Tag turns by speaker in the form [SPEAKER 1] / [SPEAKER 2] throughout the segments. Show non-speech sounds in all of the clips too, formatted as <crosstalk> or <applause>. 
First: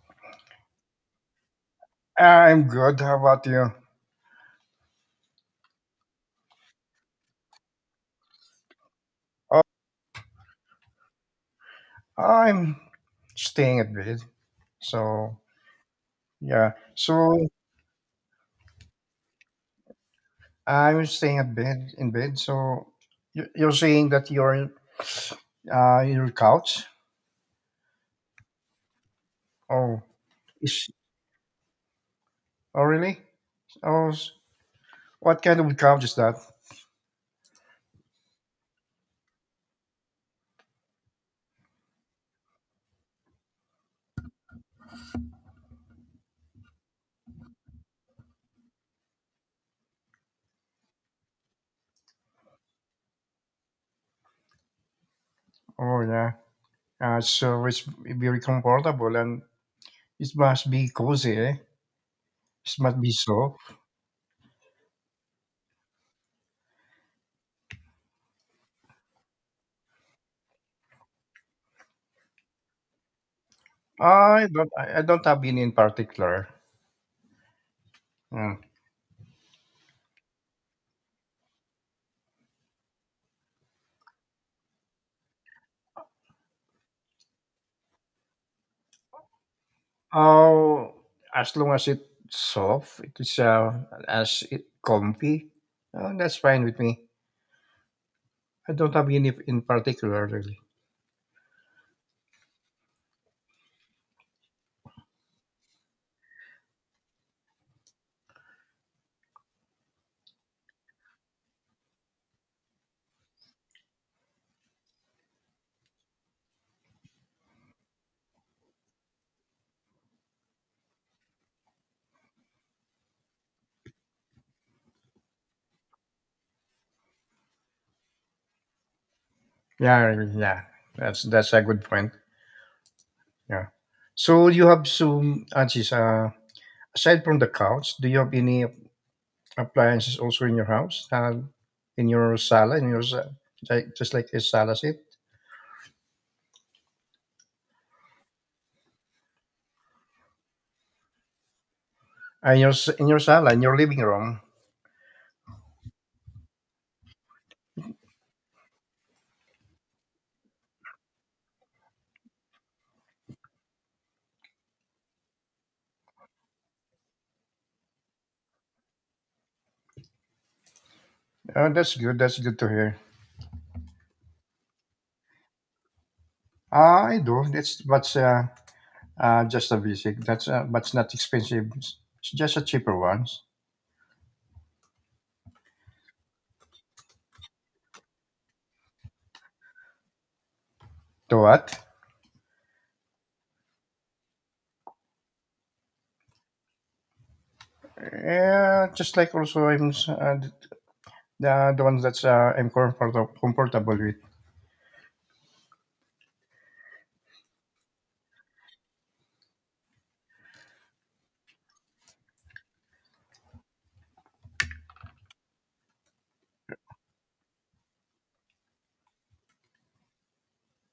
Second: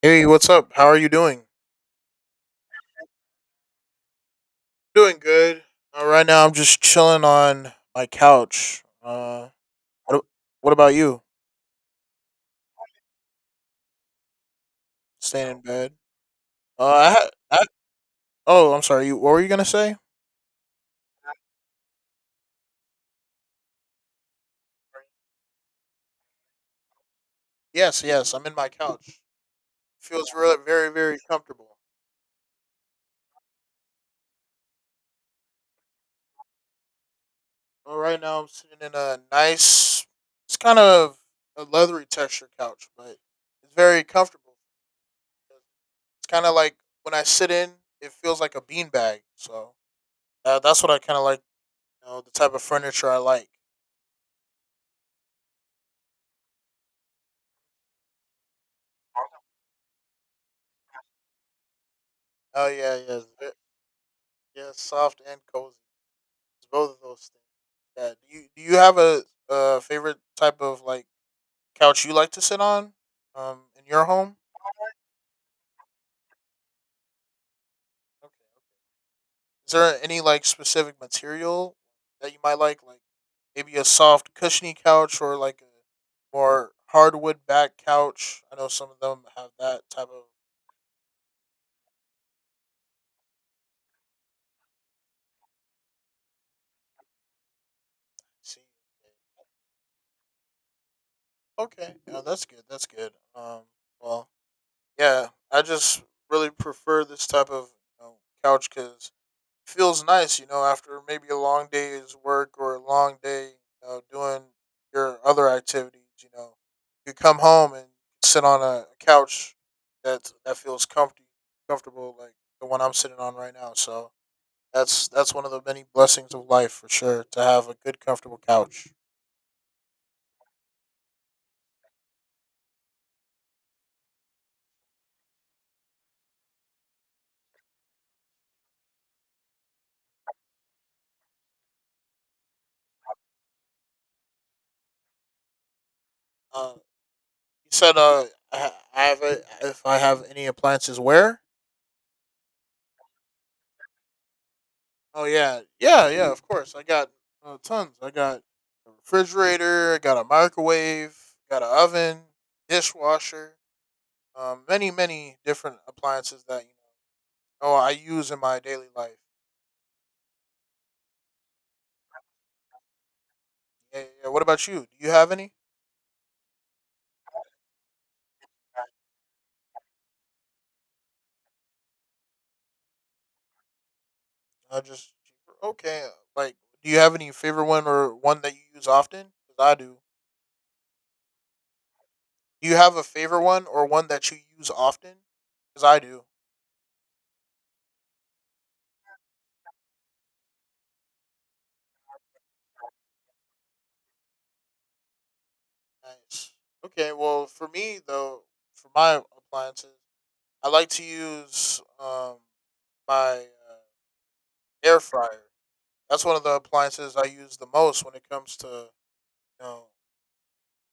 [SPEAKER 1] Hey, what's up? How are you doing?
[SPEAKER 2] I'm good. How about you?
[SPEAKER 1] Doing good. Right now, I'm just chilling on my couch.
[SPEAKER 2] Oh,
[SPEAKER 1] What, a- what about you?
[SPEAKER 2] I'm staying at bed. So
[SPEAKER 1] Staying in bed.
[SPEAKER 2] yeah.
[SPEAKER 1] I, ha-
[SPEAKER 2] So
[SPEAKER 1] I oh, I'm sorry. You, what were you gonna say?
[SPEAKER 2] I'm staying at bed in bed. So you're saying that you're your couch?
[SPEAKER 1] Yes, yes. I'm in my couch.
[SPEAKER 2] Oh,
[SPEAKER 1] Feels really
[SPEAKER 2] is
[SPEAKER 1] very, very comfortable.
[SPEAKER 2] oh really? Oh, s- what kind of couch is that?
[SPEAKER 1] Well, right now, I'm sitting in a nice. It's kind of a leathery texture couch, but it's very comfortable. It's kind of like when I sit in, it feels like a beanbag. So that's what I kind of like. You know, the type of furniture I like.
[SPEAKER 2] Oh yeah. So it's very comfortable and it must be cozy. Eh?
[SPEAKER 1] Oh
[SPEAKER 2] It
[SPEAKER 1] yeah,
[SPEAKER 2] must be
[SPEAKER 1] yeah,
[SPEAKER 2] so.
[SPEAKER 1] yeah, soft and cozy. It's both of those things. Yeah. Do you have a favorite type of like couch you like to sit on? In your home.
[SPEAKER 2] I don't. I don't have any in particular. Hmm.
[SPEAKER 1] Okay. Is there any like specific material that you might like? Like maybe a soft cushiony couch or like a more hardwood back couch. I know some of them have that type of
[SPEAKER 2] Oh, as long as it's soft, it's as it comfy, that's fine with me.
[SPEAKER 1] seat.
[SPEAKER 2] I don't have any in particular, really.
[SPEAKER 1] Okay. Yeah, that's good. That's good. Well. Yeah, I just really prefer this type of, you know, couch because it feels nice, you know, after maybe a long day's work or a long day, you know, doing your other activities, you know, you come home and sit on a couch that feels comfy, comfortable, like the one I'm sitting on right now. So that's one of the many blessings of life for sure to have a good, comfortable couch.
[SPEAKER 2] Yeah, really, yeah, that's a good point. Yeah. So you have some, Ajis, aside from the couch, do you have any appliances also in your house, in your sala, like just like a sala seat,
[SPEAKER 1] You said, I have a, if I have any appliances, where?
[SPEAKER 2] in your sala, in your living room?
[SPEAKER 1] Oh yeah, yeah, yeah. Of course, I got tons. I got a refrigerator. I got a microwave. Got an oven, dishwasher. Many, many different appliances that you know. Oh, I use in my daily life.
[SPEAKER 2] That's good. That's good to hear.
[SPEAKER 1] Yeah, yeah, yeah. What about you? Do you have any?
[SPEAKER 2] Ah, I do. That's what's Just a basic. That's But it's not expensive. It's just a cheaper ones.
[SPEAKER 1] I just okay. Like, do you have any favorite one or one that you use often? Because I do.
[SPEAKER 2] The what?
[SPEAKER 1] Do you have a favorite one or one that you use often? Because I do.
[SPEAKER 2] Yeah, just like also the ones that's I'm comfortable with.
[SPEAKER 1] Nice. Okay. Well, for me though, for my appliances, I like to use my uh, air fryer. That's one of the appliances I use the most when it comes to, you know,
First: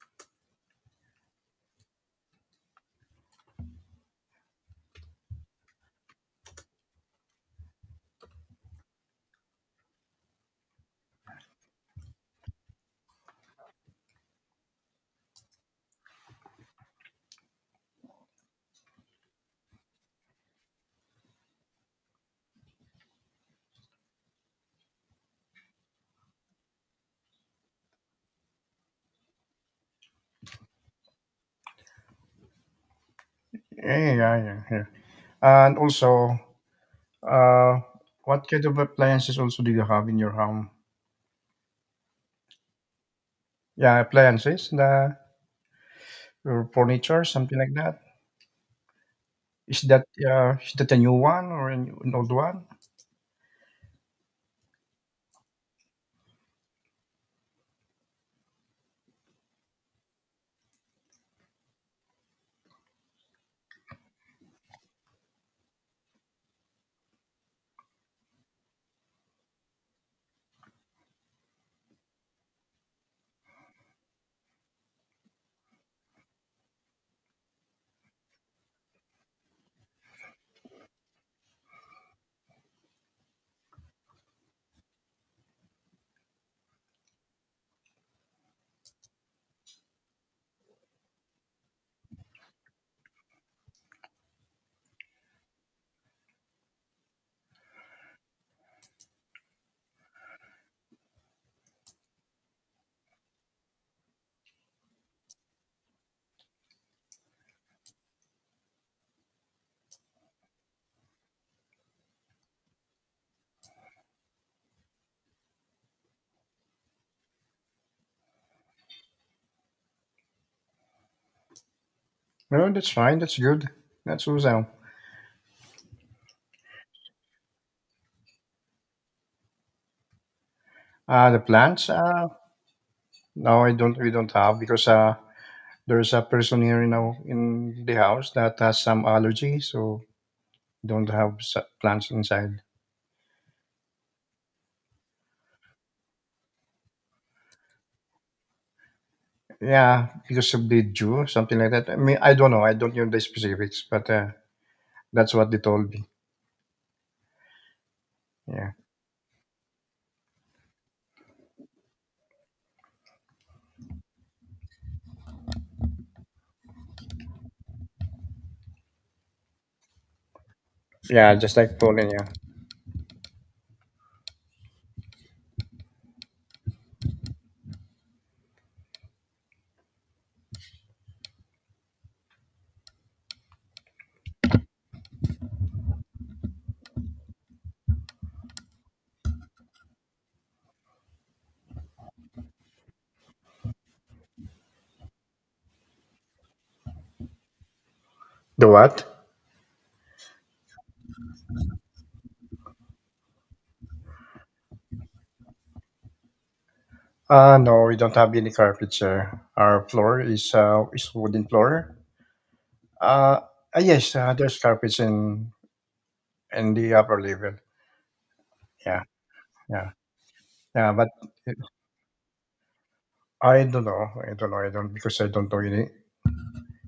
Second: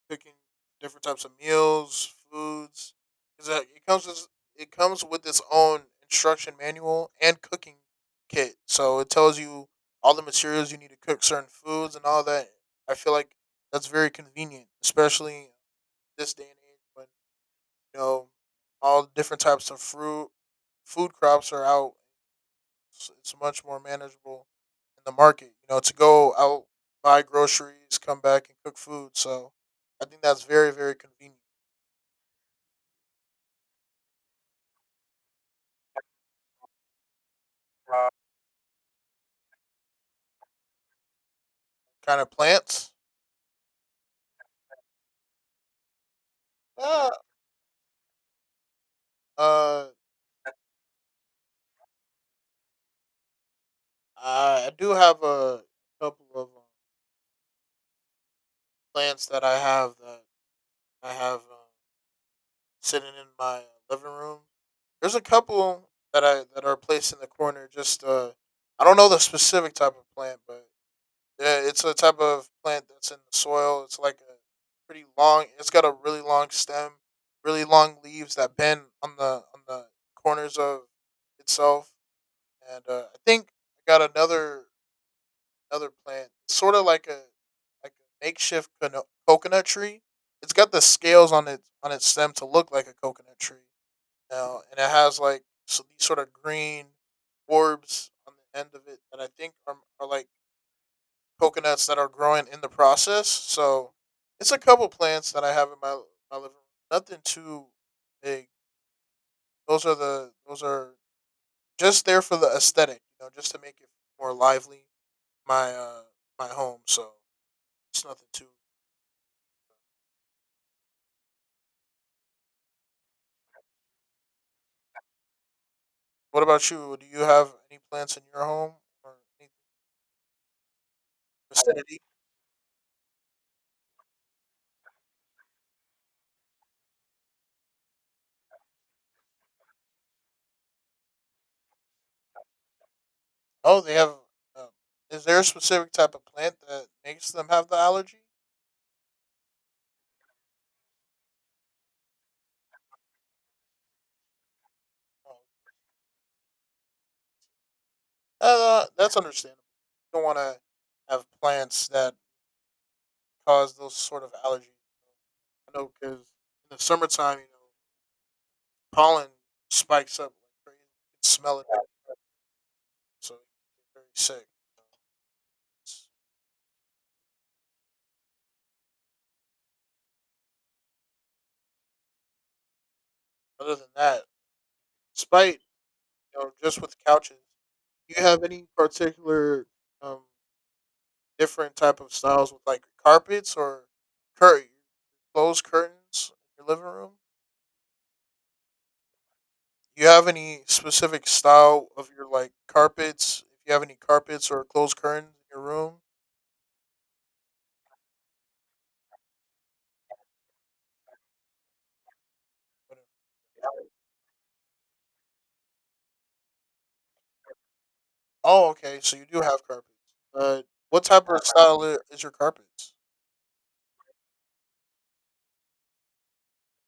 [SPEAKER 1] cooking different types of meals, foods. Is that it comes with its own instruction manual and cooking kit, so it tells you all the materials you need to cook certain foods and all that. I feel like that's very convenient, especially this day and age when, you know, all different types of fruit food crops are out. It's much more manageable in the market, you know, to go out, buy groceries, come back and cook food. So I think that's very, very convenient.
[SPEAKER 2] Yeah. And also, uh,
[SPEAKER 1] Uh,
[SPEAKER 2] what kind of appliances also do you have in your home?
[SPEAKER 1] Kind of plants?
[SPEAKER 2] Yeah, appliances, the your
[SPEAKER 1] Yeah.
[SPEAKER 2] furniture, something like that. Is
[SPEAKER 1] Uh,
[SPEAKER 2] that is that a new one or an old one?
[SPEAKER 1] I do have a couple of plants that I have, that I have sitting in my living room. There's a couple that I that are placed in the corner. Just I don't know the specific type of plant, but yeah, it's a type of plant that's in the soil. It's like a pretty long. It's got a really long stem, really long leaves that bend on the corners of itself. And I think I got another another plant. It's sort of like a makeshift coconut tree. It's got the scales on its stem to look like a coconut tree now, and it has like so these sort of green orbs on the end of it that I think are like coconuts that are growing in the process. So it's a couple plants that I have in my my living room. Nothing too big. Those are just there for the aesthetic, you know, just to make it more lively, my my home. So it's nothing too.
[SPEAKER 2] No, that's fine. That's good. That's awesome.
[SPEAKER 1] What about you? Do you have any plants in your home or any
[SPEAKER 2] The plants.
[SPEAKER 1] vicinity?
[SPEAKER 2] No, I don't. We don't have because there's a person here in our, in the house that has some allergy, so don't have plants inside.
[SPEAKER 1] Oh, they have. Um, is there a specific type of plant that makes them have the allergy?
[SPEAKER 2] Yeah, because of the dew, something like that. I mean, I don't know. I don't know the specifics, but that's what they told me. Yeah,
[SPEAKER 1] Oh, that's understandable. You don't want to have plants that cause those sort of allergies. I know because in the summertime, you know, pollen spikes up like crazy. You can
[SPEAKER 2] yeah, just
[SPEAKER 1] smell it,
[SPEAKER 2] like Pauline. Yeah.
[SPEAKER 1] so you get very sick. It's- Other than that, despite, you know, just with couches, do you have any particular um different type of styles with like carpets or curtain closed curtains in your living room?
[SPEAKER 2] The what?
[SPEAKER 1] Do you have any specific style of your like carpets? If you have any carpets or closed curtains in your room?
[SPEAKER 2] No, we don't have any carpets here. Our floor is wooden floor. Uh, yes, there's carpets in the upper level.
[SPEAKER 1] Oh, okay.
[SPEAKER 2] Yeah,
[SPEAKER 1] So you do have carpets.
[SPEAKER 2] yeah,
[SPEAKER 1] Uh,
[SPEAKER 2] yeah.
[SPEAKER 1] what
[SPEAKER 2] But
[SPEAKER 1] type of style is your carpets?
[SPEAKER 2] I don't know. I don't know. I don't because I don't know any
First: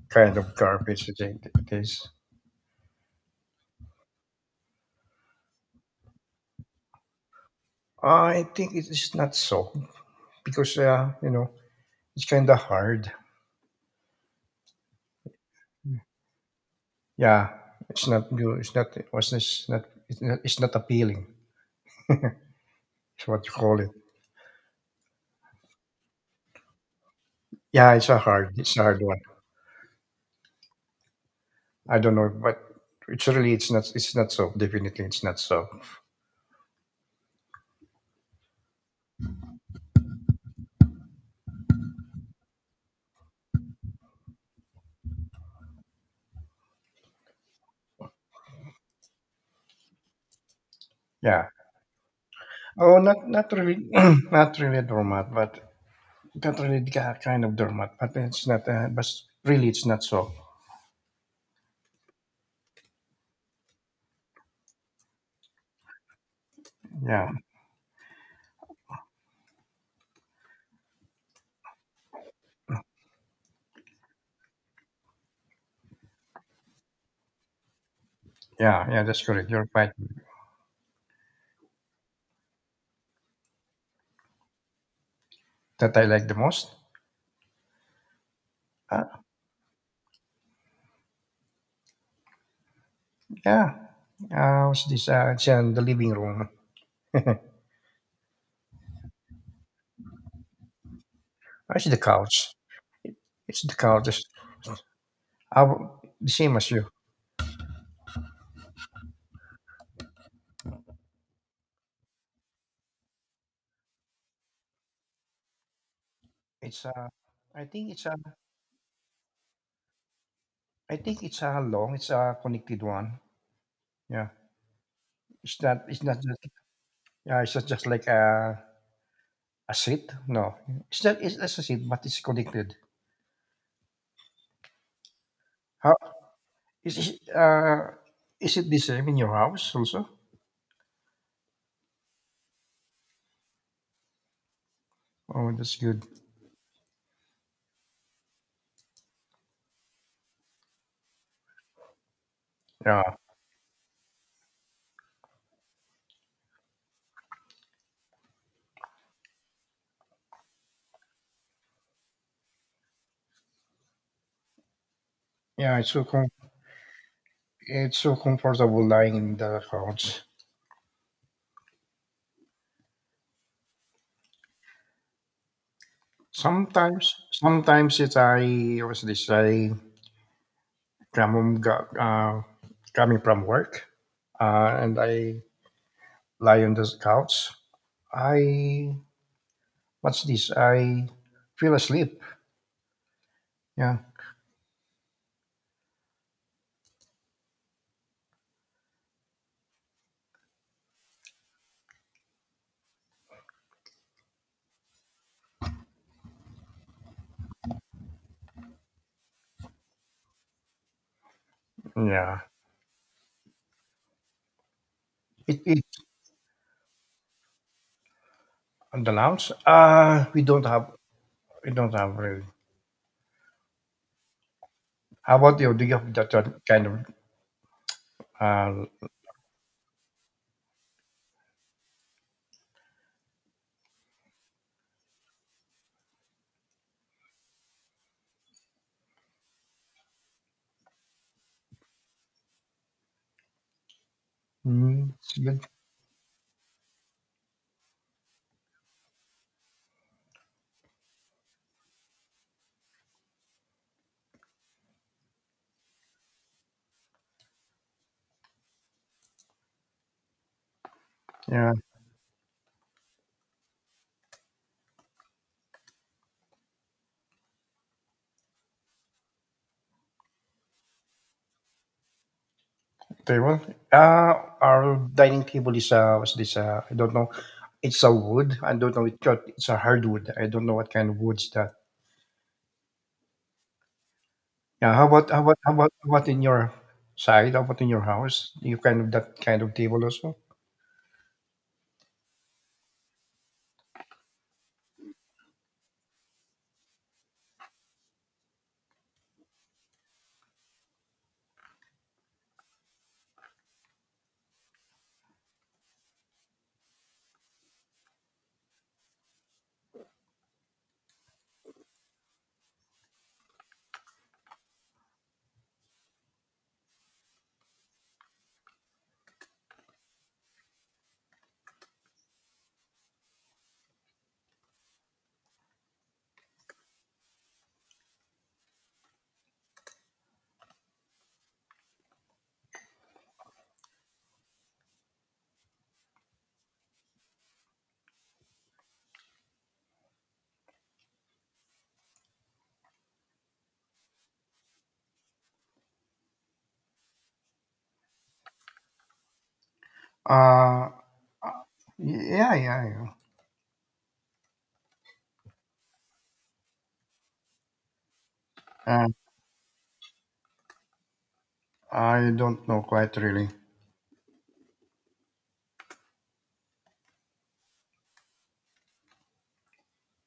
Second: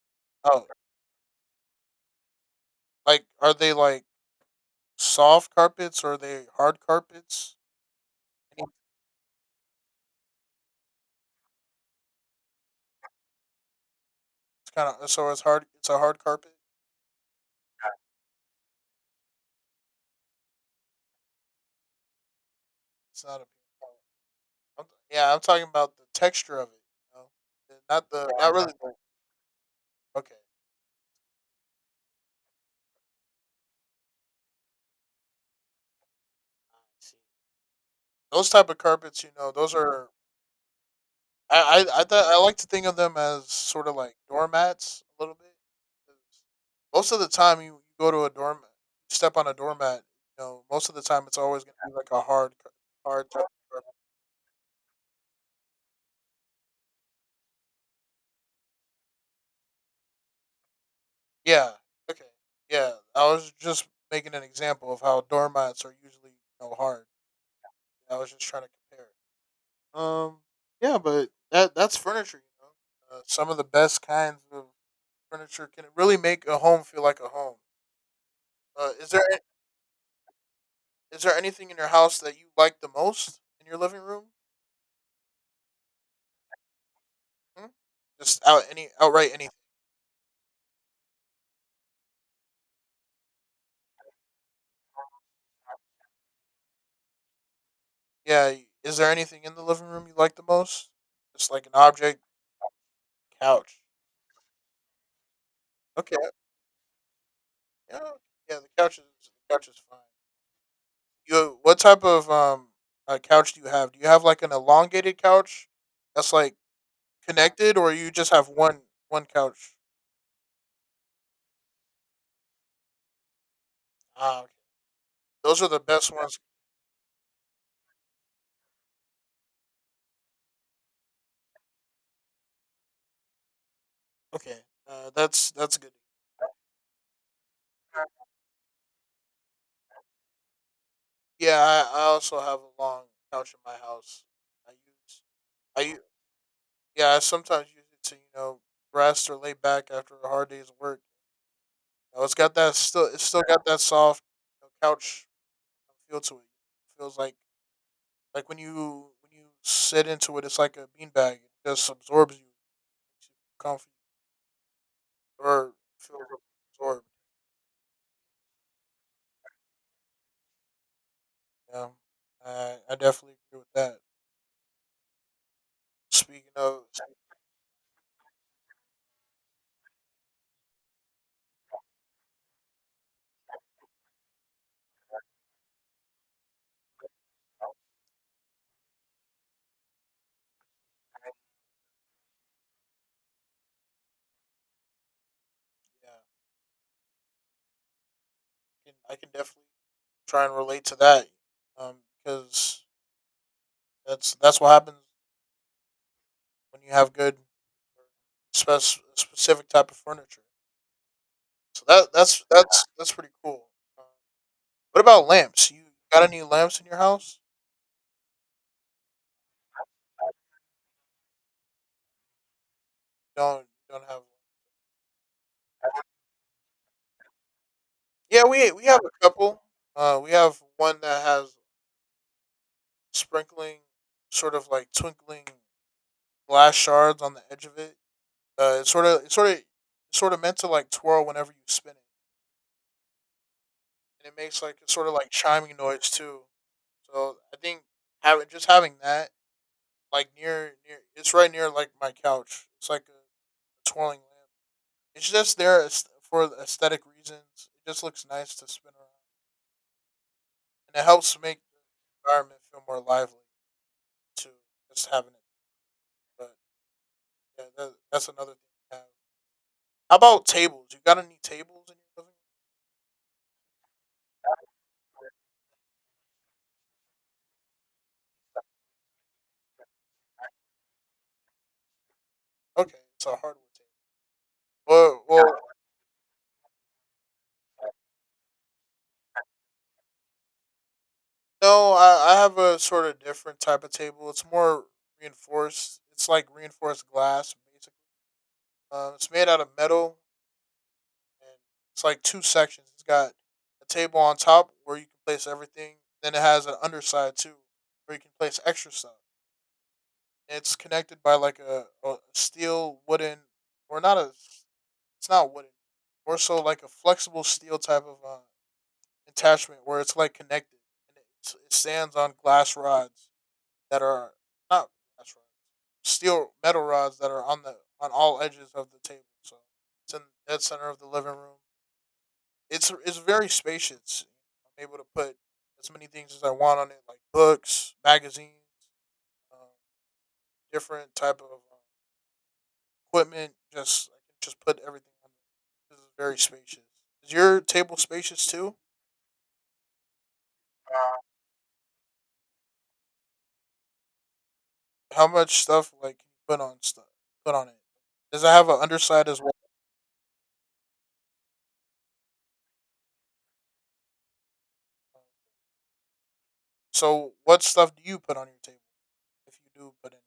[SPEAKER 2] kind of
[SPEAKER 1] Oh,
[SPEAKER 2] garbage it is.
[SPEAKER 1] like are they like soft carpets or are they hard carpets?
[SPEAKER 2] I think it is not so because you know it's kind of hard.
[SPEAKER 1] It's kind of so it's hard. It's a hard carpet.
[SPEAKER 2] Yeah, it's not good. It's not appealing.
[SPEAKER 1] It's
[SPEAKER 2] It's
[SPEAKER 1] not
[SPEAKER 2] what
[SPEAKER 1] a.
[SPEAKER 2] you call it.
[SPEAKER 1] <laughs> I'm, yeah, I'm talking about the texture of it. You know?
[SPEAKER 2] Yeah,
[SPEAKER 1] Not the. Not really.
[SPEAKER 2] It's a
[SPEAKER 1] The,
[SPEAKER 2] hard one.
[SPEAKER 1] okay,
[SPEAKER 2] I don't know, but it's really It's not so. Definitely, it's not so.
[SPEAKER 1] those type of carpets. You know, those are I like to think of them as sort of like doormats a little bit. 'Cause most of the time, you go to a doormat, you step on a doormat. You know, most of the time, it's
[SPEAKER 2] Yeah.
[SPEAKER 1] always gonna be like a hard, c-
[SPEAKER 2] Oh, not
[SPEAKER 1] hard type of
[SPEAKER 2] not really,
[SPEAKER 1] carpet.
[SPEAKER 2] <clears throat> not really doormat, but not really the kind of doormat. But it's not. But really, it's not so.
[SPEAKER 1] Yeah. Okay. Yeah. I was just making an example of how doormats are usually, you know, hard.
[SPEAKER 2] Yeah.
[SPEAKER 1] I was just trying to compare. Um. Yeah, but that's furniture. You know, some of the best kinds of furniture can really make a home feel like a home.
[SPEAKER 2] Yeah,
[SPEAKER 1] Uh,
[SPEAKER 2] yeah,
[SPEAKER 1] is
[SPEAKER 2] that's
[SPEAKER 1] there
[SPEAKER 2] correct. You're right.
[SPEAKER 1] Is there anything in your house that you like the most in your living room?
[SPEAKER 2] That I like the most?
[SPEAKER 1] Hmm? Just out any
[SPEAKER 2] Uh,
[SPEAKER 1] outright anything.
[SPEAKER 2] yeah. What's this? It's in the living room. <laughs>
[SPEAKER 1] Yeah. Is there anything in the living room you like the most? Just like an
[SPEAKER 2] It's the
[SPEAKER 1] object,
[SPEAKER 2] couch. It's the
[SPEAKER 1] couch.
[SPEAKER 2] couch. It's, I w-
[SPEAKER 1] Okay.
[SPEAKER 2] the same as you.
[SPEAKER 1] Yeah, okay. Yeah. The couch is fine. You what type of couch do you have? Do you have like an elongated couch that's like
[SPEAKER 2] It's I
[SPEAKER 1] connected,
[SPEAKER 2] think
[SPEAKER 1] or
[SPEAKER 2] it's
[SPEAKER 1] you
[SPEAKER 2] a,
[SPEAKER 1] just have one one couch?
[SPEAKER 2] I think it's a long. It's a connected one. Yeah.
[SPEAKER 1] Ah, okay,
[SPEAKER 2] It's
[SPEAKER 1] those are the
[SPEAKER 2] not. It's
[SPEAKER 1] best
[SPEAKER 2] not
[SPEAKER 1] ones.
[SPEAKER 2] just. Yeah. It's not just like a seat. No. It's not a seat, but it's connected.
[SPEAKER 1] Okay. That's good.
[SPEAKER 2] How is it? Is it the same in your house also?
[SPEAKER 1] Yeah, I also have a long couch in my house. I use
[SPEAKER 2] Oh, that's
[SPEAKER 1] I u-
[SPEAKER 2] good.
[SPEAKER 1] Yeah, I sometimes use it to, you know, rest or lay back after a hard day's work. You know, it's got that still
[SPEAKER 2] Yeah.
[SPEAKER 1] it's still got that soft, you know, couch feel to it. It feels like when you sit into it it's like a beanbag. It just absorbs you, makes you comfy or
[SPEAKER 2] Yeah.
[SPEAKER 1] feel absorbed.
[SPEAKER 2] It's so comfortable lying in the couch.
[SPEAKER 1] Yeah. I definitely agree with that. Speaking of
[SPEAKER 2] Sometimes, sometimes it's I was this I come home, coming from work, and I lie on the couch. I what's this? I feel asleep. Yeah,
[SPEAKER 1] yeah, I can definitely try and relate to that um, because that's what happens when you have good, spec- specific type of furniture. So that
[SPEAKER 2] yeah.
[SPEAKER 1] that's that's that's pretty cool. Um, what about
[SPEAKER 2] It
[SPEAKER 1] lamps? You
[SPEAKER 2] it
[SPEAKER 1] got any lamps in your house?
[SPEAKER 2] On the lounge. Uh, we don't have really.
[SPEAKER 1] Don't have.
[SPEAKER 2] How about you? Do you have that kind of
[SPEAKER 1] Yeah,
[SPEAKER 2] uh?
[SPEAKER 1] we have a couple. We have one that has sprinkling, sort of like twinkling glass shards on the edge of it. It's sort of it's sort of meant to like twirl whenever you spin it, and it makes like a sort
[SPEAKER 2] Mm,
[SPEAKER 1] of like
[SPEAKER 2] it's good.
[SPEAKER 1] chiming noise too. So I think having just having that like near. It's right near like my couch. It's like a twirling lamp. It's just there as- for aesthetic reasons. It just looks nice to spin around, and it helps make
[SPEAKER 2] Yeah.
[SPEAKER 1] the environment feel more lively too. Just having it, but yeah, that's another thing to have. How about tables? You got any tables in your
[SPEAKER 2] Table. Uh, our dining table is what's this? I don't know. It's a wood. I don't know. It's a hardwood. I don't know what kind of wood's that.
[SPEAKER 1] living room? Okay, it's a hardwood table.
[SPEAKER 2] Yeah. How
[SPEAKER 1] Well,
[SPEAKER 2] about how about
[SPEAKER 1] well,
[SPEAKER 2] how about how about in your side? How about in your house? You kind of that kind of table also.
[SPEAKER 1] no, I have a sort of different type of table. It's more reinforced. It's like reinforced glass, basically. It's made out of metal and it's like two sections. It's got a table on top where you can place everything. Then it has an underside too, where you can place extra stuff. It's connected by like a steel wooden, or not a. It's not wooden. More so like a flexible steel type of attachment where it's like connected, and it stands on glass rods that are not glass rods, steel metal rods that are on the on all edges of the table. So it's in the dead center of the living room. It's very spacious. I'm able to put as many things as I want on it, like books, magazines, um, different type of equipment. Just I can just put everything on it. This is very spacious. Is your table spacious too?
[SPEAKER 2] Uh,
[SPEAKER 1] Uh,
[SPEAKER 2] yeah.
[SPEAKER 1] How much stuff like can you put on stuff put on it? Does it have an
[SPEAKER 2] Uh,
[SPEAKER 1] underside as well?
[SPEAKER 2] I don't know quite really.
[SPEAKER 1] So what stuff do you put on your table if you do put it,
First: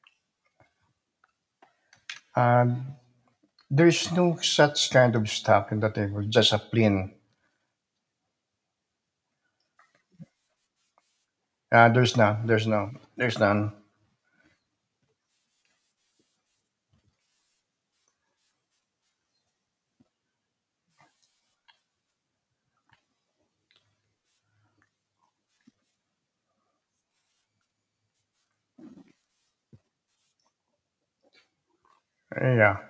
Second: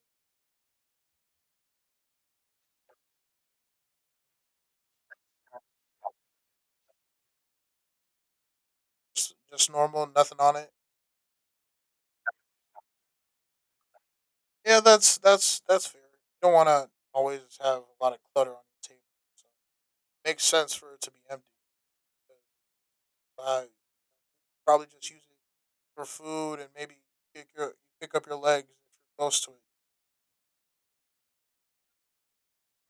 [SPEAKER 2] Uh, there's no such kind of stuff in the table. Just a plain.
[SPEAKER 1] just normal, nothing on it.
[SPEAKER 2] There's none. There's no. There's none.
[SPEAKER 1] Yeah, that's that's fair. You don't want to always have a lot of clutter on your table. So it makes sense for it to be empty. But I probably just use it for food and maybe pick your pick up your legs if you're close to it.
[SPEAKER 2] Yeah.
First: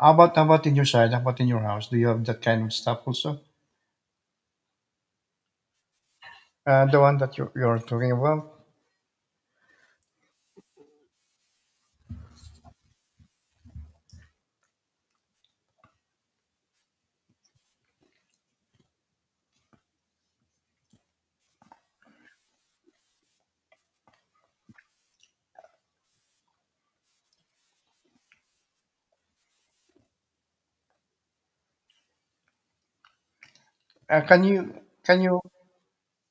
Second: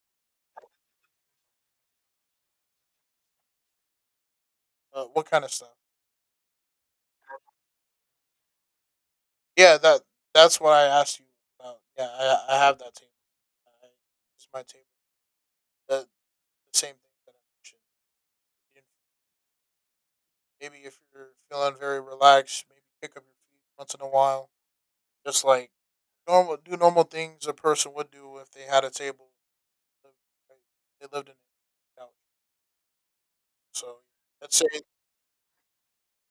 [SPEAKER 2] How about in your side? How about in your house? Do you have that kind of stuff also?
[SPEAKER 1] What kind of stuff?
[SPEAKER 2] The one that you you're talking about.
[SPEAKER 1] Yeah, that's what I asked you about. Yeah, I have that table. I, it's my table. The, the same thing that I mentioned. You- Maybe if you're feeling very relaxed, maybe pick up your feet once in a while. Just like normal do normal things a person would do if they had a table. They lived in a couch. So
[SPEAKER 2] Uh, can
[SPEAKER 1] let's
[SPEAKER 2] you
[SPEAKER 1] say.
[SPEAKER 2] can you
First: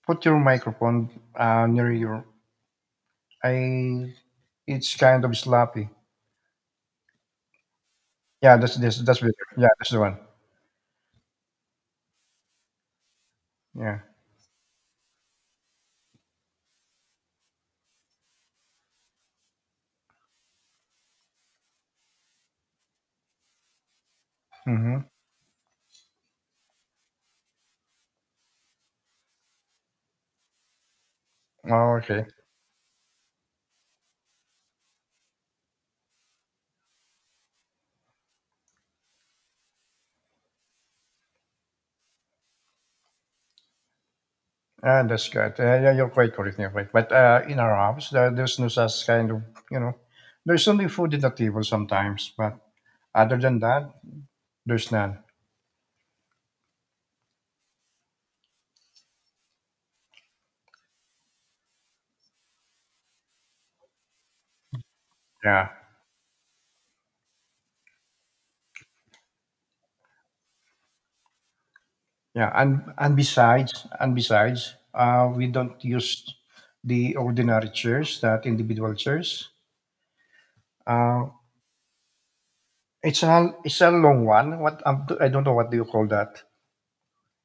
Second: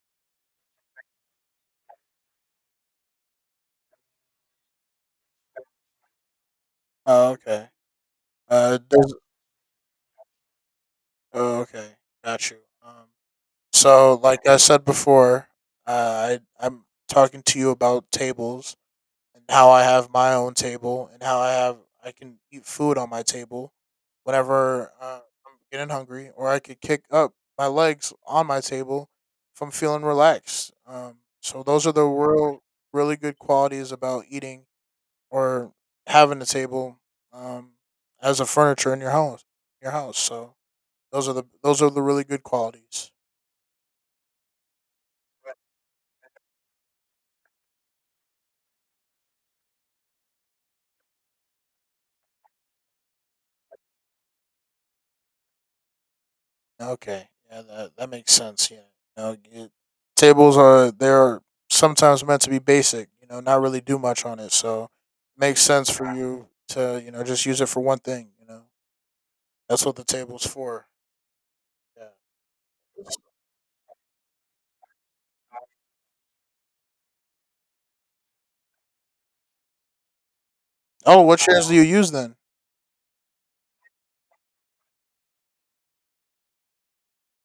[SPEAKER 2] put your microphone near your? I it's kind of sloppy.
[SPEAKER 1] Oh, okay.
[SPEAKER 2] Yeah, that's
[SPEAKER 1] Uh,
[SPEAKER 2] this
[SPEAKER 1] does,
[SPEAKER 2] that's better. Yeah, that's the one.
[SPEAKER 1] oh, okay. Got you. Um,
[SPEAKER 2] Yeah.
[SPEAKER 1] so like I said before, I'm talking to you about tables and how I have my own table and how I can eat food on my table whenever
[SPEAKER 2] Mm-hmm.
[SPEAKER 1] I'm getting hungry, or I could kick up my legs on my table if I'm feeling relaxed. So those are
[SPEAKER 2] Oh,
[SPEAKER 1] the
[SPEAKER 2] okay.
[SPEAKER 1] really good qualities about eating or having a table um, as a furniture in your house. Your house. So those are the really good qualities.
[SPEAKER 2] Ah, that's good. Yeah, you're quite correct. You're right. But in our house, there's no such kind of you know. There's only food in the table sometimes, but other than that, there's none.
[SPEAKER 1] Okay, yeah, that makes sense. Yeah, you know, tables are they're sometimes meant to be basic. You know, not really do much on it, so it makes
[SPEAKER 2] Yeah.
[SPEAKER 1] sense for you to, you know, just use it for one thing. You know, that's what the table's for. Yeah.
[SPEAKER 2] And besides, we don't use the ordinary chairs, that individual chairs.
[SPEAKER 1] Oh,
[SPEAKER 2] Uh,
[SPEAKER 1] what chairs do you use then?
[SPEAKER 2] it's a long one. What I don't know what do you call that?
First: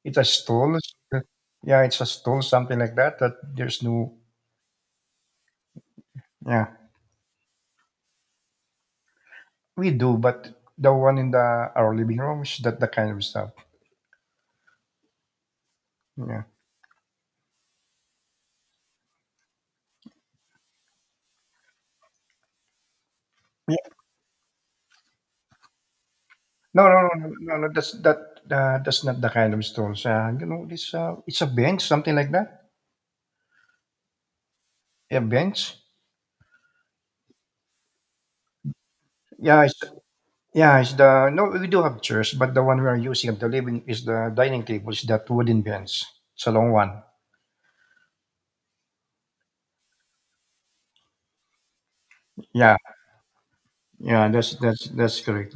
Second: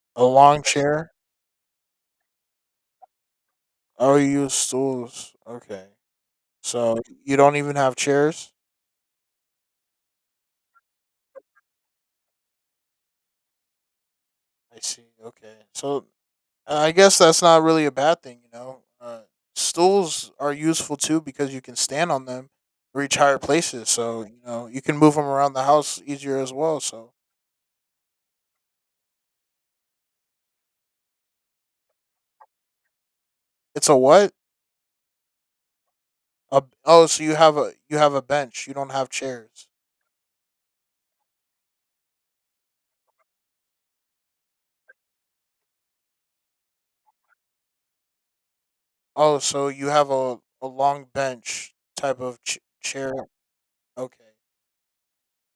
[SPEAKER 2] It's a
[SPEAKER 1] A long
[SPEAKER 2] stool.
[SPEAKER 1] chair.
[SPEAKER 2] <laughs> Yeah, it's a stool, something like that. That there's
[SPEAKER 1] Oh,
[SPEAKER 2] no.
[SPEAKER 1] you use stools. Okay,
[SPEAKER 2] Yeah,
[SPEAKER 1] so you don't even have chairs.
[SPEAKER 2] we do, but the one in the our living room is that the kind of stuff.
[SPEAKER 1] I see. Okay, so
[SPEAKER 2] Yeah.
[SPEAKER 1] I guess that's not really a bad thing, you know. Stools are useful too because you can stand on them, reach higher
[SPEAKER 2] Yeah.
[SPEAKER 1] places. So you know you can move them around the house easier as well.
[SPEAKER 2] No, no,
[SPEAKER 1] So
[SPEAKER 2] no, no, no. no, That's that. That's not the kind of stool. You know, it's a bench, something like that.
[SPEAKER 1] it's a what?
[SPEAKER 2] A bench.
[SPEAKER 1] Oh, so you have a bench. You don't have
[SPEAKER 2] Yeah,
[SPEAKER 1] chairs.
[SPEAKER 2] it's Yeah, it's the no, we do have chairs, but the one we are using at the living is the dining table. Is that wooden bench? It's a long one.
[SPEAKER 1] Oh, so you have a long bench type of
[SPEAKER 2] Yeah,
[SPEAKER 1] chair.
[SPEAKER 2] yeah,
[SPEAKER 1] Okay.
[SPEAKER 2] that's that's correct.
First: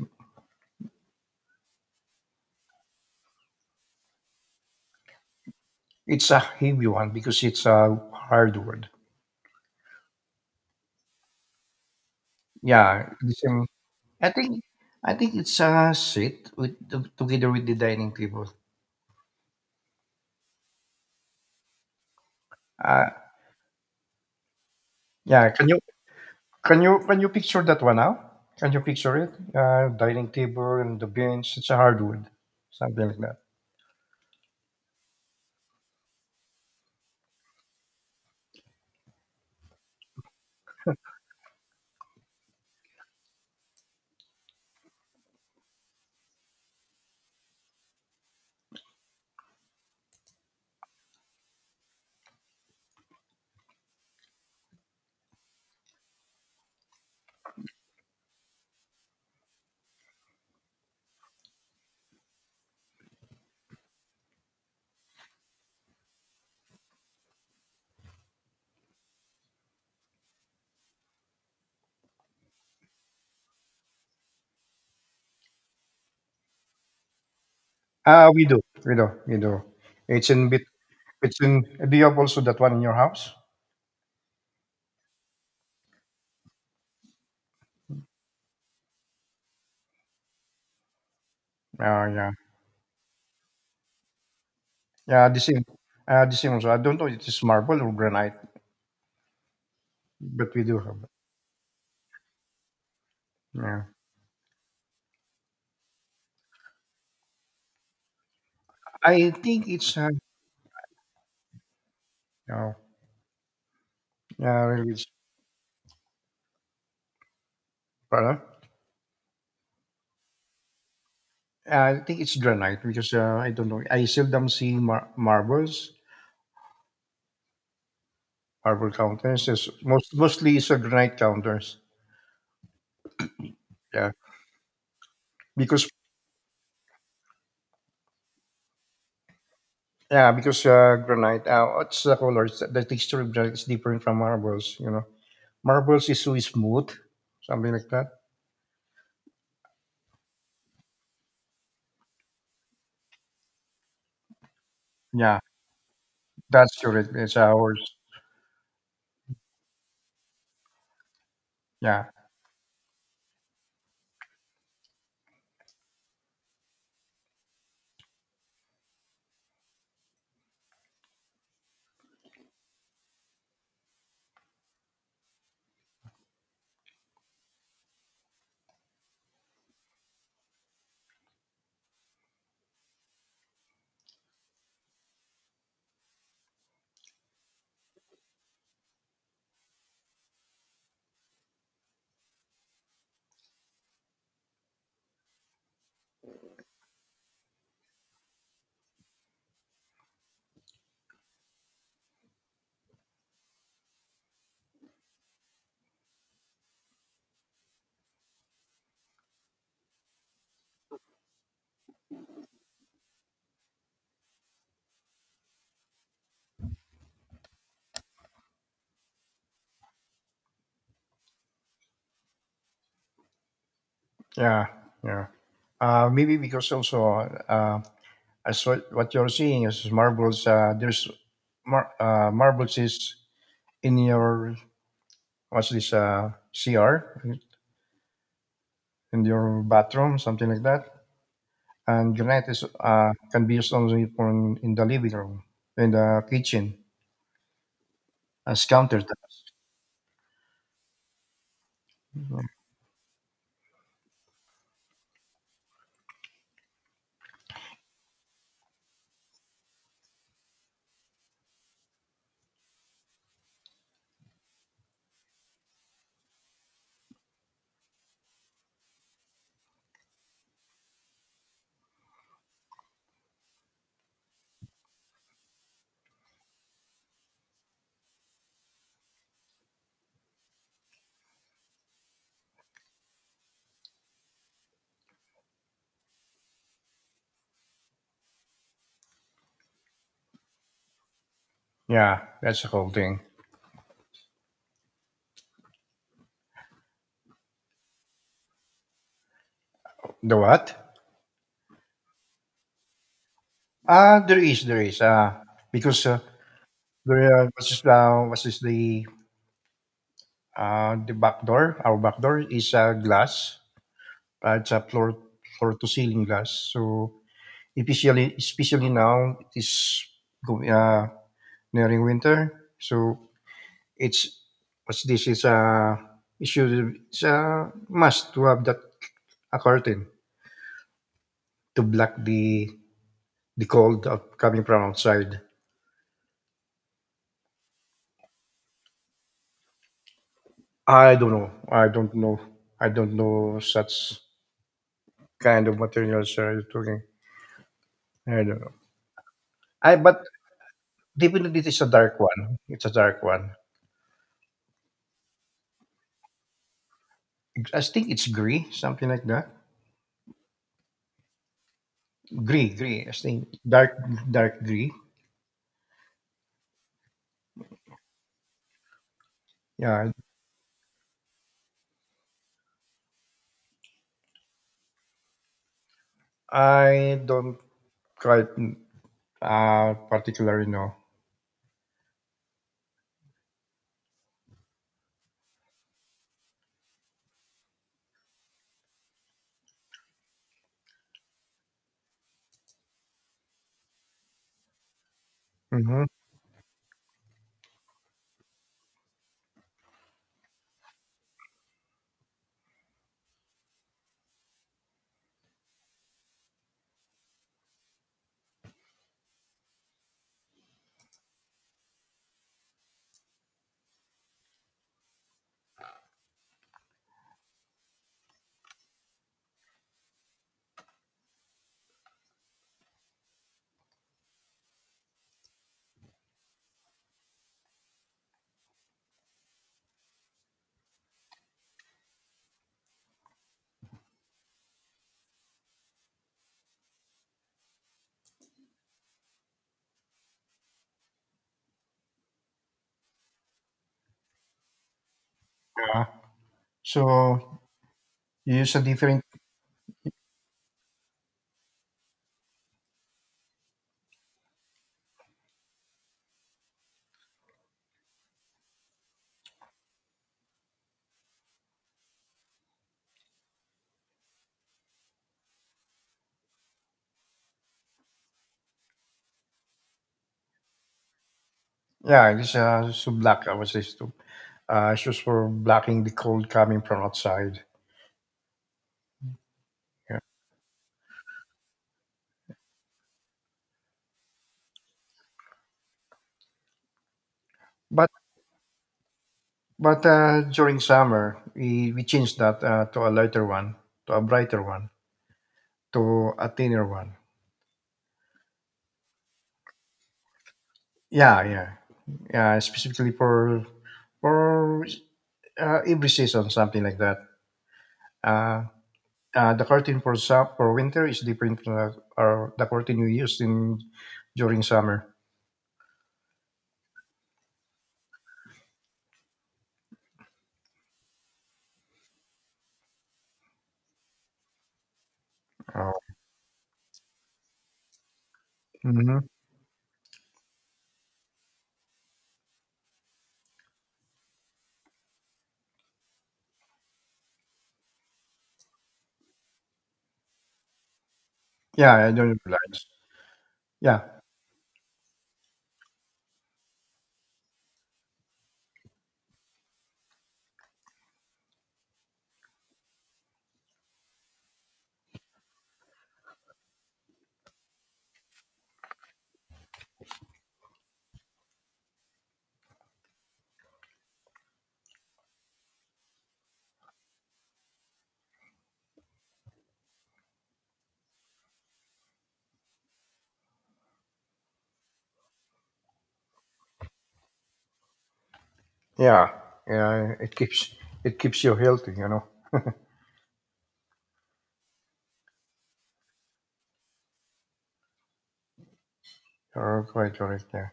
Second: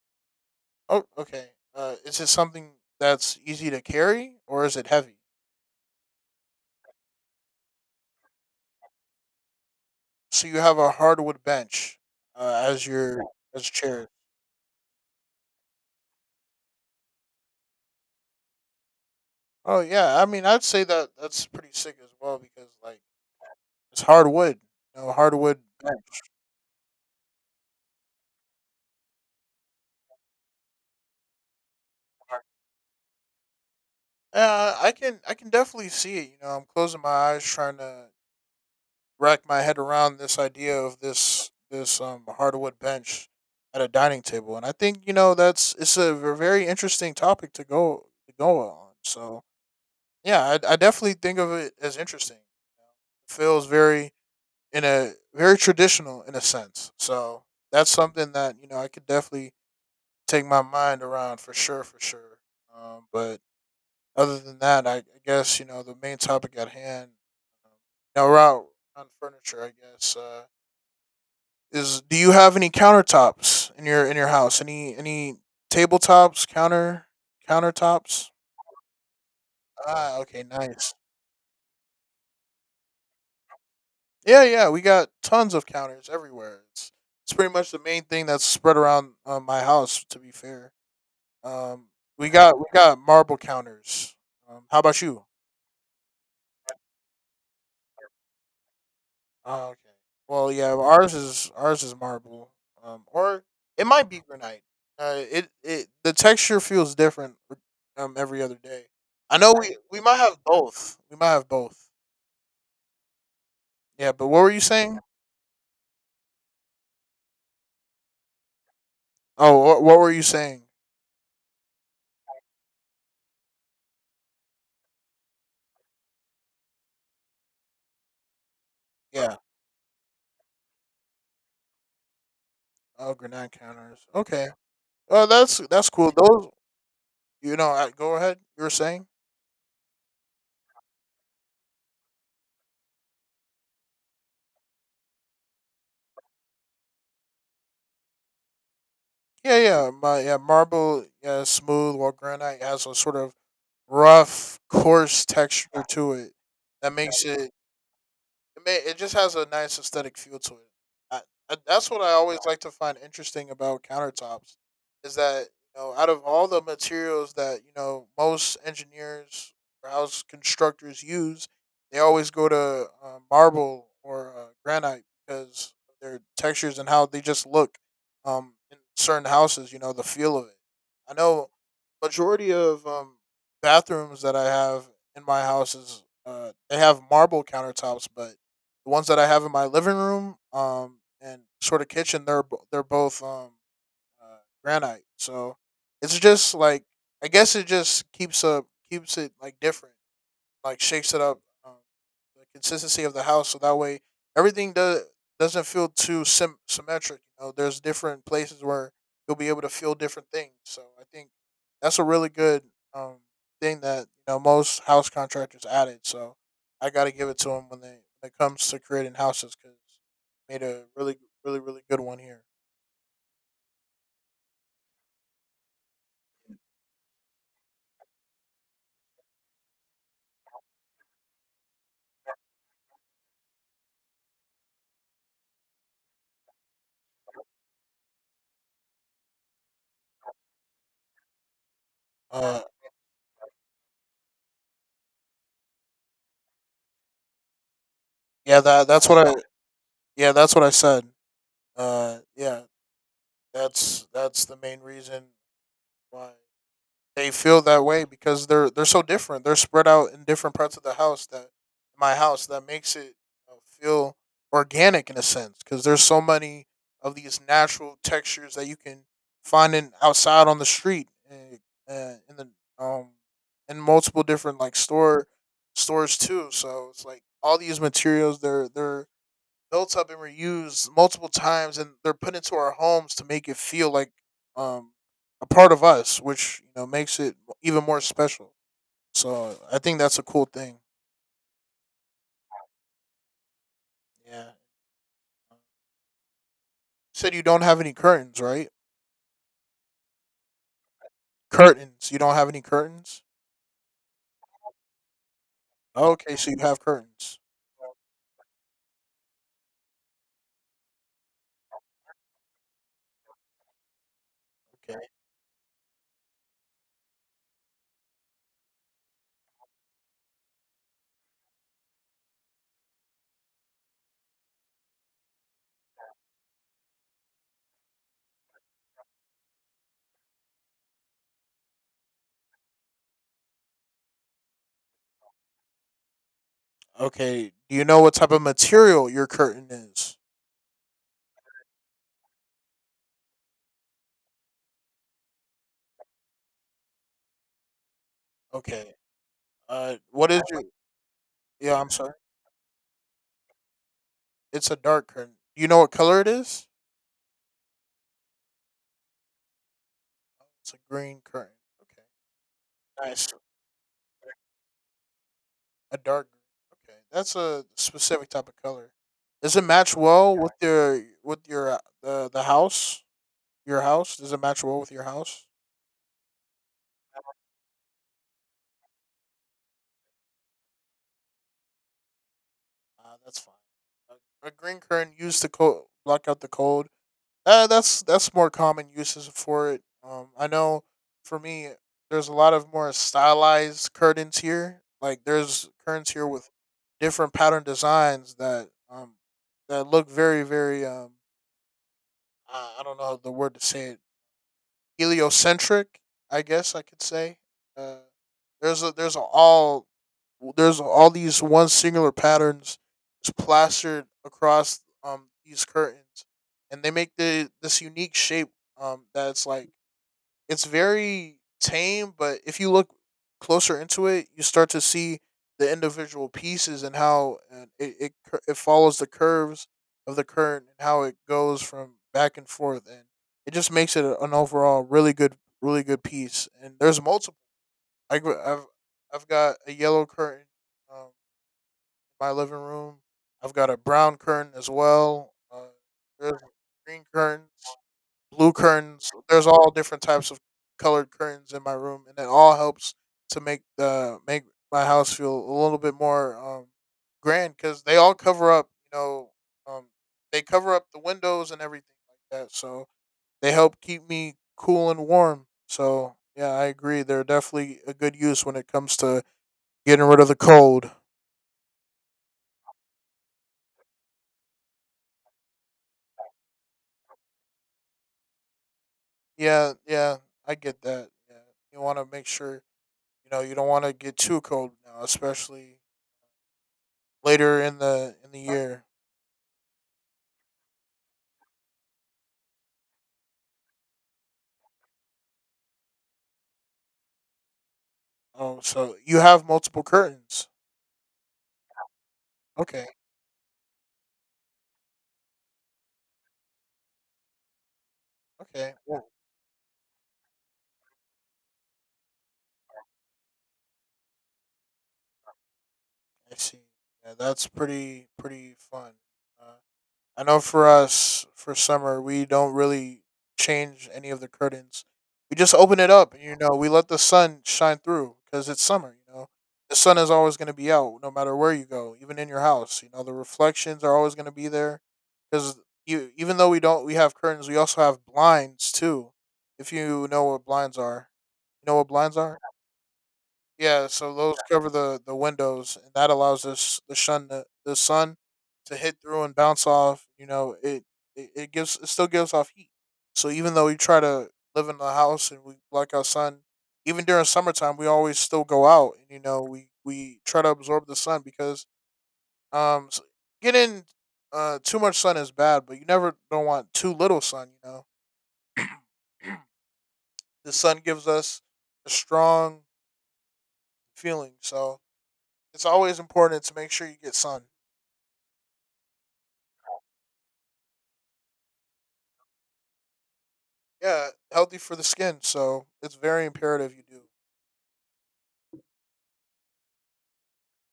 [SPEAKER 1] Oh, okay. Is it something that's easy to carry or is it heavy?
[SPEAKER 2] It's a heavy one because it's a hardwood.
[SPEAKER 1] So you have a hardwood bench as
[SPEAKER 2] Yeah,
[SPEAKER 1] your
[SPEAKER 2] the
[SPEAKER 1] as
[SPEAKER 2] same.
[SPEAKER 1] chair.
[SPEAKER 2] I think I think it's a seat with together with the dining table.
[SPEAKER 1] Oh yeah, I mean, I'd say that that's pretty sick as well because like
[SPEAKER 2] Uh,
[SPEAKER 1] it's hardwood, you know,
[SPEAKER 2] yeah,
[SPEAKER 1] hardwood. Right.
[SPEAKER 2] can you picture that one now? Can you picture it? Dining table and the bench. It's a hardwood, something like that.
[SPEAKER 1] I can definitely see it. You know, I'm closing my eyes trying to rack my head around this idea of this hardwood bench at a dining table, and I think you know that's it's a very interesting topic to go on. So yeah, I definitely think of it as interesting. You know? It feels very in a very traditional in a sense. So that's something that you know I could definitely take my mind around for sure, for sure. But other than that, I guess you know the main topic at hand. Um, now we're out on furniture. I guess is, do you have any countertops in your house? Any tabletops,
[SPEAKER 2] Ah,
[SPEAKER 1] countertops?
[SPEAKER 2] we do, we do, we do.
[SPEAKER 1] Ah,
[SPEAKER 2] It's
[SPEAKER 1] okay,
[SPEAKER 2] in between
[SPEAKER 1] nice.
[SPEAKER 2] It's in Do you have also that one in your house?
[SPEAKER 1] Yeah, yeah, we got tons of counters everywhere. It's pretty much the main thing that's spread around my house. To be fair, um,
[SPEAKER 2] Oh,
[SPEAKER 1] we
[SPEAKER 2] yeah.
[SPEAKER 1] got marble counters. How about you?
[SPEAKER 2] Yeah, the same. The same also. I don't know if it's marble or granite,
[SPEAKER 1] Oh, okay. Well,
[SPEAKER 2] but we
[SPEAKER 1] yeah,
[SPEAKER 2] do
[SPEAKER 1] well,
[SPEAKER 2] have it.
[SPEAKER 1] ours is marble, or
[SPEAKER 2] Yeah.
[SPEAKER 1] it might be granite. It the texture feels different every other day.
[SPEAKER 2] I
[SPEAKER 1] I know
[SPEAKER 2] think
[SPEAKER 1] we
[SPEAKER 2] it's,
[SPEAKER 1] might have both. We might have both.
[SPEAKER 2] yeah,
[SPEAKER 1] Yeah, but what were you
[SPEAKER 2] yeah, really,
[SPEAKER 1] saying?
[SPEAKER 2] it's, Pardon?
[SPEAKER 1] Oh, what were you saying?
[SPEAKER 2] I think it's granite because I don't know. I seldom see marbles, marble
[SPEAKER 1] Yeah.
[SPEAKER 2] counters. Mostly it's a granite counters.
[SPEAKER 1] Oh, granite counters.
[SPEAKER 2] Yeah.
[SPEAKER 1] Okay. Oh, that's
[SPEAKER 2] Because,
[SPEAKER 1] cool. Those, you know, go ahead. You were saying?
[SPEAKER 2] yeah, because granite, what's the color? It's, the texture of granite is different from marbles, you know. Marbles is so smooth, something like that.
[SPEAKER 1] Yeah, yeah. My yeah, marble, yeah, is smooth. While granite has a sort of rough, coarse
[SPEAKER 2] Yeah.
[SPEAKER 1] texture to it
[SPEAKER 2] That's
[SPEAKER 1] that
[SPEAKER 2] true.
[SPEAKER 1] makes
[SPEAKER 2] It's
[SPEAKER 1] it.
[SPEAKER 2] ours.
[SPEAKER 1] It may, it just has a nice aesthetic feel to it. I, that's what
[SPEAKER 2] Yeah,
[SPEAKER 1] I always like to find interesting about countertops is that you know out of all the materials that you know most engineers or house constructors use, they always go to marble or granite because of their textures and how they just look. In certain houses, you know the feel of it. I know majority of bathrooms that I have in my house is they have marble countertops, but the ones that I have in my living room, and sort of kitchen, they're they're both uh, granite. So it's just like I guess it just keeps it like different, like shakes it up, um, the consistency of the house so that way everything does doesn't feel too symmetric. You know, there's different places where you'll be able to feel different things. So I think that's a really good um thing that you know most house contractors added. So I got to give it to them when they when it comes to creating houses because made a really, really, really good one here.
[SPEAKER 2] yeah, yeah. Maybe because also uh, as what you're seeing is marbles. There's marbles is in your what's this CR in your bathroom, something like that. And granite
[SPEAKER 1] uh
[SPEAKER 2] is can be used only for in the living room, in the kitchen,
[SPEAKER 1] yeah
[SPEAKER 2] as
[SPEAKER 1] that that's
[SPEAKER 2] countertop.
[SPEAKER 1] what i yeah, that's what I said. Uh, yeah, that's the main reason why they feel that way because they're so different. They're spread out in different parts of the house that my house that makes it feel organic in a sense because there's so many of these natural textures that you can find in outside on the street and in the in multiple different like stores too. So it's like all these materials, they're built up and reused multiple times and they're put into our homes to make it feel like um, a part of us, which you know makes it even more special. So I think that's a cool thing.
[SPEAKER 2] Yeah, that's the whole thing.
[SPEAKER 1] Yeah. You said you don't have any curtains, right?
[SPEAKER 2] The what?
[SPEAKER 1] Curtains. You don't have any curtains.
[SPEAKER 2] Ah, there is, there is. Because
[SPEAKER 1] Okay, so you have curtains.
[SPEAKER 2] there, what's this the back door, our back door is glass. It's a
[SPEAKER 1] Okay.
[SPEAKER 2] floor floor to ceiling glass. So especially now it is go- uh, nearing winter. So it's what's this is a it should it's a must to have that a curtain to block the coming from outside.
[SPEAKER 1] Okay. Do you know what type of material your curtain is?
[SPEAKER 2] I don't know. I don't know. I don't know such kind of materials are you talking. I don't know.
[SPEAKER 1] Okay.
[SPEAKER 2] I but
[SPEAKER 1] What is your?
[SPEAKER 2] Definitely, it's
[SPEAKER 1] Yeah,
[SPEAKER 2] a
[SPEAKER 1] I'm sorry.
[SPEAKER 2] dark one. It's a dark one.
[SPEAKER 1] It's a dark curtain. Do you know what color it is?
[SPEAKER 2] I think it's grey, something like that.
[SPEAKER 1] It's a green curtain. Okay.
[SPEAKER 2] Grey, grey. I
[SPEAKER 1] Nice.
[SPEAKER 2] think dark, dark grey.
[SPEAKER 1] A dark green. Okay, that's a specific type of color. Does it match
[SPEAKER 2] Yeah,
[SPEAKER 1] well with your the house? Your house, does it match well with your house?
[SPEAKER 2] I don't quite particularly know.
[SPEAKER 1] That's fine. A green curtain used to block out the cold. That's more common uses for it. I know for me, there's a lot of more stylized curtains here. Like there's
[SPEAKER 2] Mm-hmm.
[SPEAKER 1] curtains here with different pattern designs that that look very very I don't know the word to say it, heliocentric, I guess I could say. Uh, there's a, there's a all there's all these one singular patterns just plastered across these curtains, and they make the this unique shape that's like it's very tame, but if you look closer into it, you start to see the individual pieces and how, and it it follows the curves of the current and how it goes from back and forth, and it just makes it an overall really good, really good piece. And there's multiple. I, gr- I've got a yellow curtain in my living room. I've got a brown curtain as well.
[SPEAKER 2] Yeah.
[SPEAKER 1] There's green curtains,
[SPEAKER 2] So
[SPEAKER 1] blue
[SPEAKER 2] you use a
[SPEAKER 1] curtains.
[SPEAKER 2] different.
[SPEAKER 1] There's all different types of colored curtains in my room, and it all helps to make the make my house feel a little bit more grand because they all cover up. You know, um, they cover up the windows and everything like that, so they help keep me cool and warm. So yeah, I agree. They're definitely a good use when it comes to getting rid of the cold.
[SPEAKER 2] Yeah, it's so black. I was just it's just for blocking the cold coming from outside.
[SPEAKER 1] Yeah, yeah,
[SPEAKER 2] Yeah.
[SPEAKER 1] I get that. Yeah, you want to make sure you know you don't want to get too cold now, especially later
[SPEAKER 2] But
[SPEAKER 1] in the year.
[SPEAKER 2] during summer, we changed that to a lighter one, to a brighter one, to a thinner one.
[SPEAKER 1] Oh, so you have multiple curtains.
[SPEAKER 2] Yeah, yeah. Yeah,
[SPEAKER 1] Okay.
[SPEAKER 2] specifically for for every season, something like that. Uh,
[SPEAKER 1] Okay. Yeah.
[SPEAKER 2] the curtain for for winter is different from the, or the curtain you used in during summer.
[SPEAKER 1] I see. Yeah, that's pretty pretty fun. Uh, I know for us for summer we don't really change any of the curtains. We just open it
[SPEAKER 2] Oh.
[SPEAKER 1] up, and you know. We let the sun shine through because it's summer, you
[SPEAKER 2] Hmm.
[SPEAKER 1] know. The sun is always going to be out no matter where you go, even in your house. You know, the reflections are always going to be there because you even though we don't we have curtains, we also have blinds too. If you know what blinds are, you know what
[SPEAKER 2] Yeah, I
[SPEAKER 1] blinds
[SPEAKER 2] don't
[SPEAKER 1] are.
[SPEAKER 2] realize.
[SPEAKER 1] Yeah,
[SPEAKER 2] Yeah,
[SPEAKER 1] so those cover the windows, and that allows this the sun to hit through and bounce off. You know, it gives, it still gives off heat. So even though we try to live in the house and we block out sun, even during summertime, we always still go out, and we try to absorb the sun. Because s- getting too much sun is bad, but you never don't want too little sun. You know, the sun gives us a strong feeling, so it's always important to make sure you get sun.
[SPEAKER 2] yeah, yeah. It keeps you healthy. You know,
[SPEAKER 1] Yeah, healthy for the skin, so it's very imperative you do.
[SPEAKER 2] you're quite correct. Yeah.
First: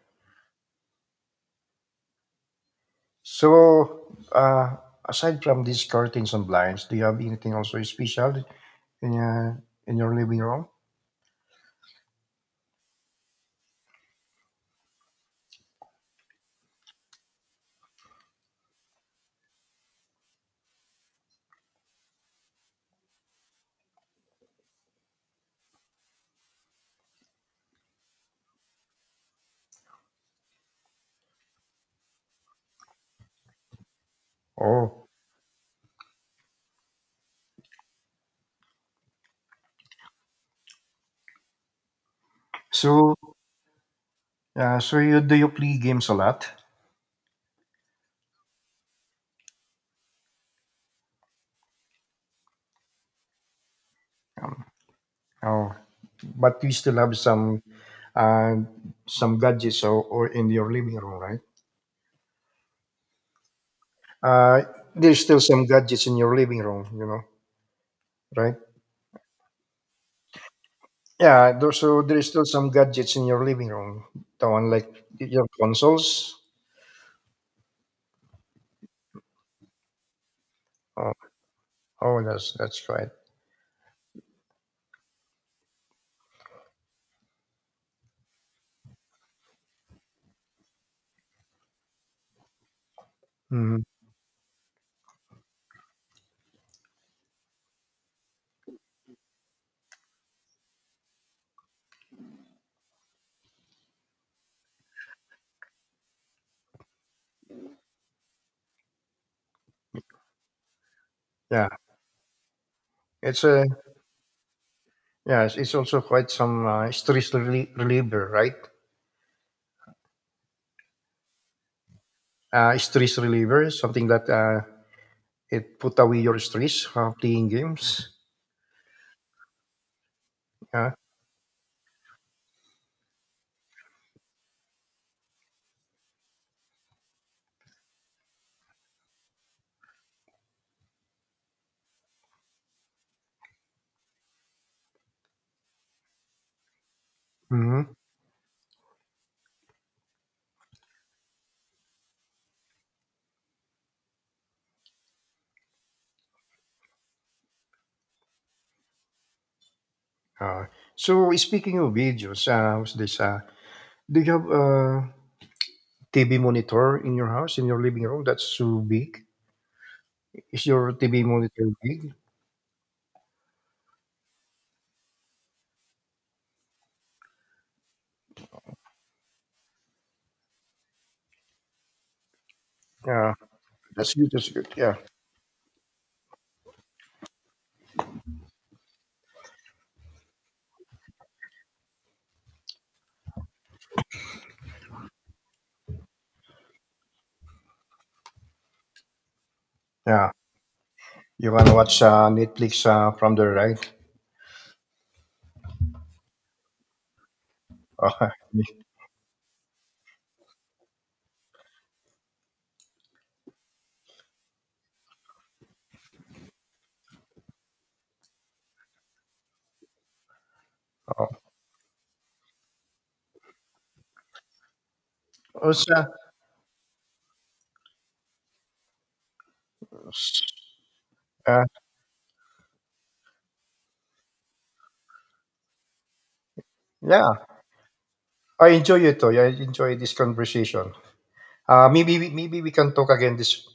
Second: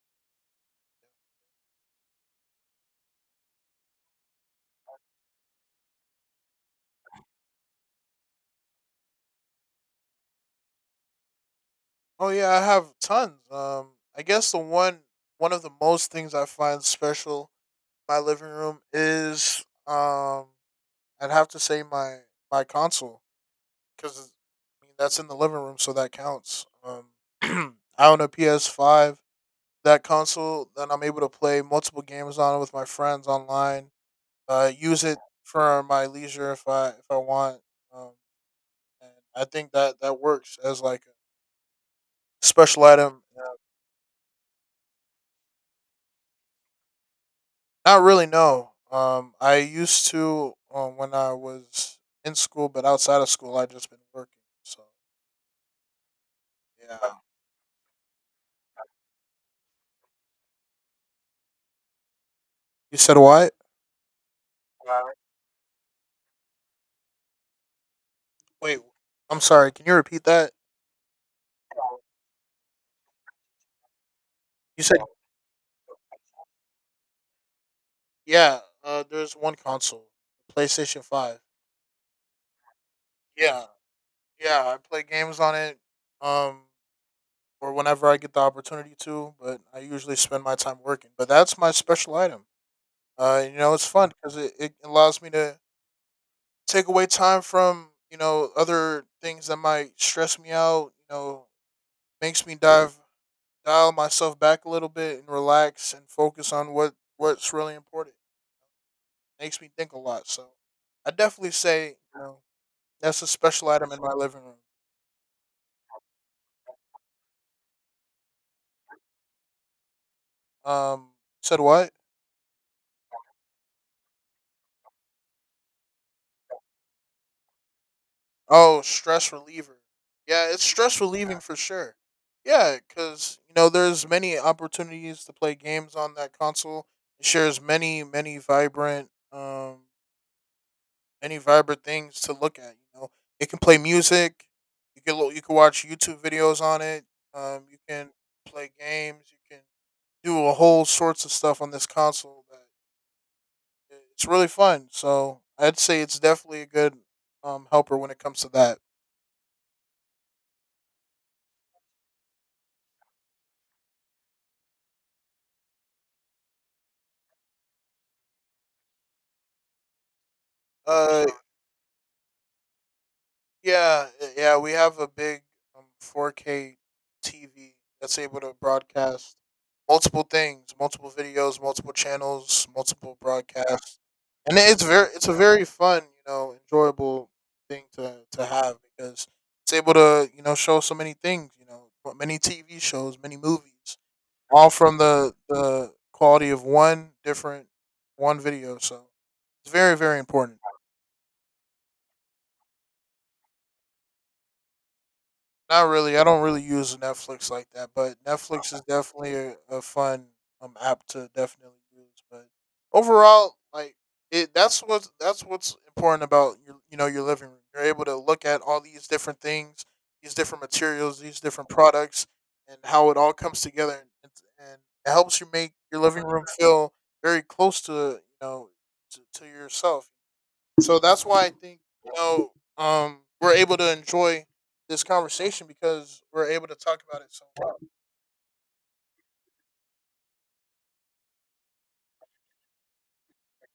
[SPEAKER 2] So, uh, aside from these curtains and blinds, do you have anything also special in, uh, in your living room?
[SPEAKER 1] Oh yeah, I have tons. I guess the one one of the most things I find special in my living room is, I'd have to say my console, because I mean that's in the living room, so that counts. <clears throat> I own a PS5. That console, then I'm able to play multiple games on it with my friends online. Use
[SPEAKER 2] Oh,
[SPEAKER 1] it for my leisure if I want. Um, and I think that works as like a special
[SPEAKER 2] so
[SPEAKER 1] item.
[SPEAKER 2] yeah, so you do you play games a lot?
[SPEAKER 1] Not really, no. I used to, when I was in school, but outside of school, I just been working.
[SPEAKER 2] Um,
[SPEAKER 1] So
[SPEAKER 2] oh, but you still have
[SPEAKER 1] yeah.
[SPEAKER 2] uh, some gadgets or in your living room, right?
[SPEAKER 1] You said what?
[SPEAKER 2] Uh, there's still some gadgets in your living room, you know, right?
[SPEAKER 1] Wait, I'm sorry. Can you repeat that?
[SPEAKER 2] Yeah, there, so there's still some gadgets in your living room. The one
[SPEAKER 1] You said
[SPEAKER 2] like your consoles.
[SPEAKER 1] yeah. There's one console, PlayStation
[SPEAKER 2] Oh,
[SPEAKER 1] Five.
[SPEAKER 2] oh, that's right.
[SPEAKER 1] Yeah, yeah. I play games on it. Um, or whenever I get the opportunity to, but I usually spend my time working. But that's my special item. You know,
[SPEAKER 2] Hmm.
[SPEAKER 1] it's fun because it allows me to take away time from, you know, other things that might stress me out, you know. Makes me dive dial myself back a little bit and relax and focus on what's really important. Makes me think a lot. So I definitely
[SPEAKER 2] Yeah,
[SPEAKER 1] say, you know, that's a
[SPEAKER 2] it's a
[SPEAKER 1] special item in my living room.
[SPEAKER 2] yeah, it's also quite some stress reliever, right?
[SPEAKER 1] Um said what?
[SPEAKER 2] Stress reliever, something that it put away your stress playing games.
[SPEAKER 1] Oh, stress reliever. Yeah, it's
[SPEAKER 2] Yeah.
[SPEAKER 1] stress relieving for sure. Yeah, because you know there's many opportunities to play games on that console. It shares many vibrant things to look at. You know, it can play music. You can watch YouTube videos on it. You
[SPEAKER 2] Hmm.
[SPEAKER 1] can play games. You can do a whole sorts of stuff on this console. That it's really fun. So I'd say it's definitely a good helper when it comes to that.
[SPEAKER 2] Uh, so speaking of videos, what's this? Do you have a TV monitor in your house in your living room? That's too big. Is your TV
[SPEAKER 1] Uh,
[SPEAKER 2] monitor big?
[SPEAKER 1] yeah, we have a big, 4K TV that's able to broadcast multiple things, multiple videos, multiple channels, multiple
[SPEAKER 2] Yeah,
[SPEAKER 1] broadcasts,
[SPEAKER 2] that's good. That's
[SPEAKER 1] and
[SPEAKER 2] good.
[SPEAKER 1] it's
[SPEAKER 2] Yeah,
[SPEAKER 1] very it's a very fun, you know, enjoyable thing to have, because it's able to, you know, show so many things, you know, but many TV shows, many movies, all from the quality of one different one video. So it's very
[SPEAKER 2] yeah.
[SPEAKER 1] important.
[SPEAKER 2] You wanna watch Netflix from the right?
[SPEAKER 1] Not really. I don't really use Netflix like that, but Netflix is
[SPEAKER 2] <laughs>
[SPEAKER 1] definitely a fun app to definitely use. But overall, like it, that's what's important about your, you know, your living room. You're able to look at all these different things, these different materials,
[SPEAKER 2] Oh,
[SPEAKER 1] these different products, and how it all comes together, and, it helps you make
[SPEAKER 2] also,
[SPEAKER 1] your living room feel very close to, you know, to yourself. So that's why I
[SPEAKER 2] uh,
[SPEAKER 1] think, you know, we're able to enjoy this conversation because we're able to talk about it.
[SPEAKER 2] yeah,
[SPEAKER 1] So well.
[SPEAKER 2] I enjoy it. Toy. I enjoy this conversation. Maybe maybe we can talk again this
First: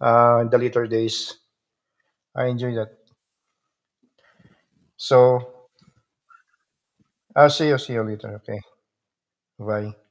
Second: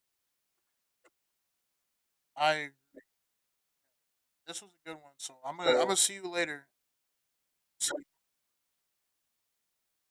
[SPEAKER 2] in the later days. I
[SPEAKER 1] I
[SPEAKER 2] enjoy that.
[SPEAKER 1] This was a good one. So I'm
[SPEAKER 2] So
[SPEAKER 1] gonna I'm gonna see you later.
[SPEAKER 2] I'll see you. See you later. Okay. Bye.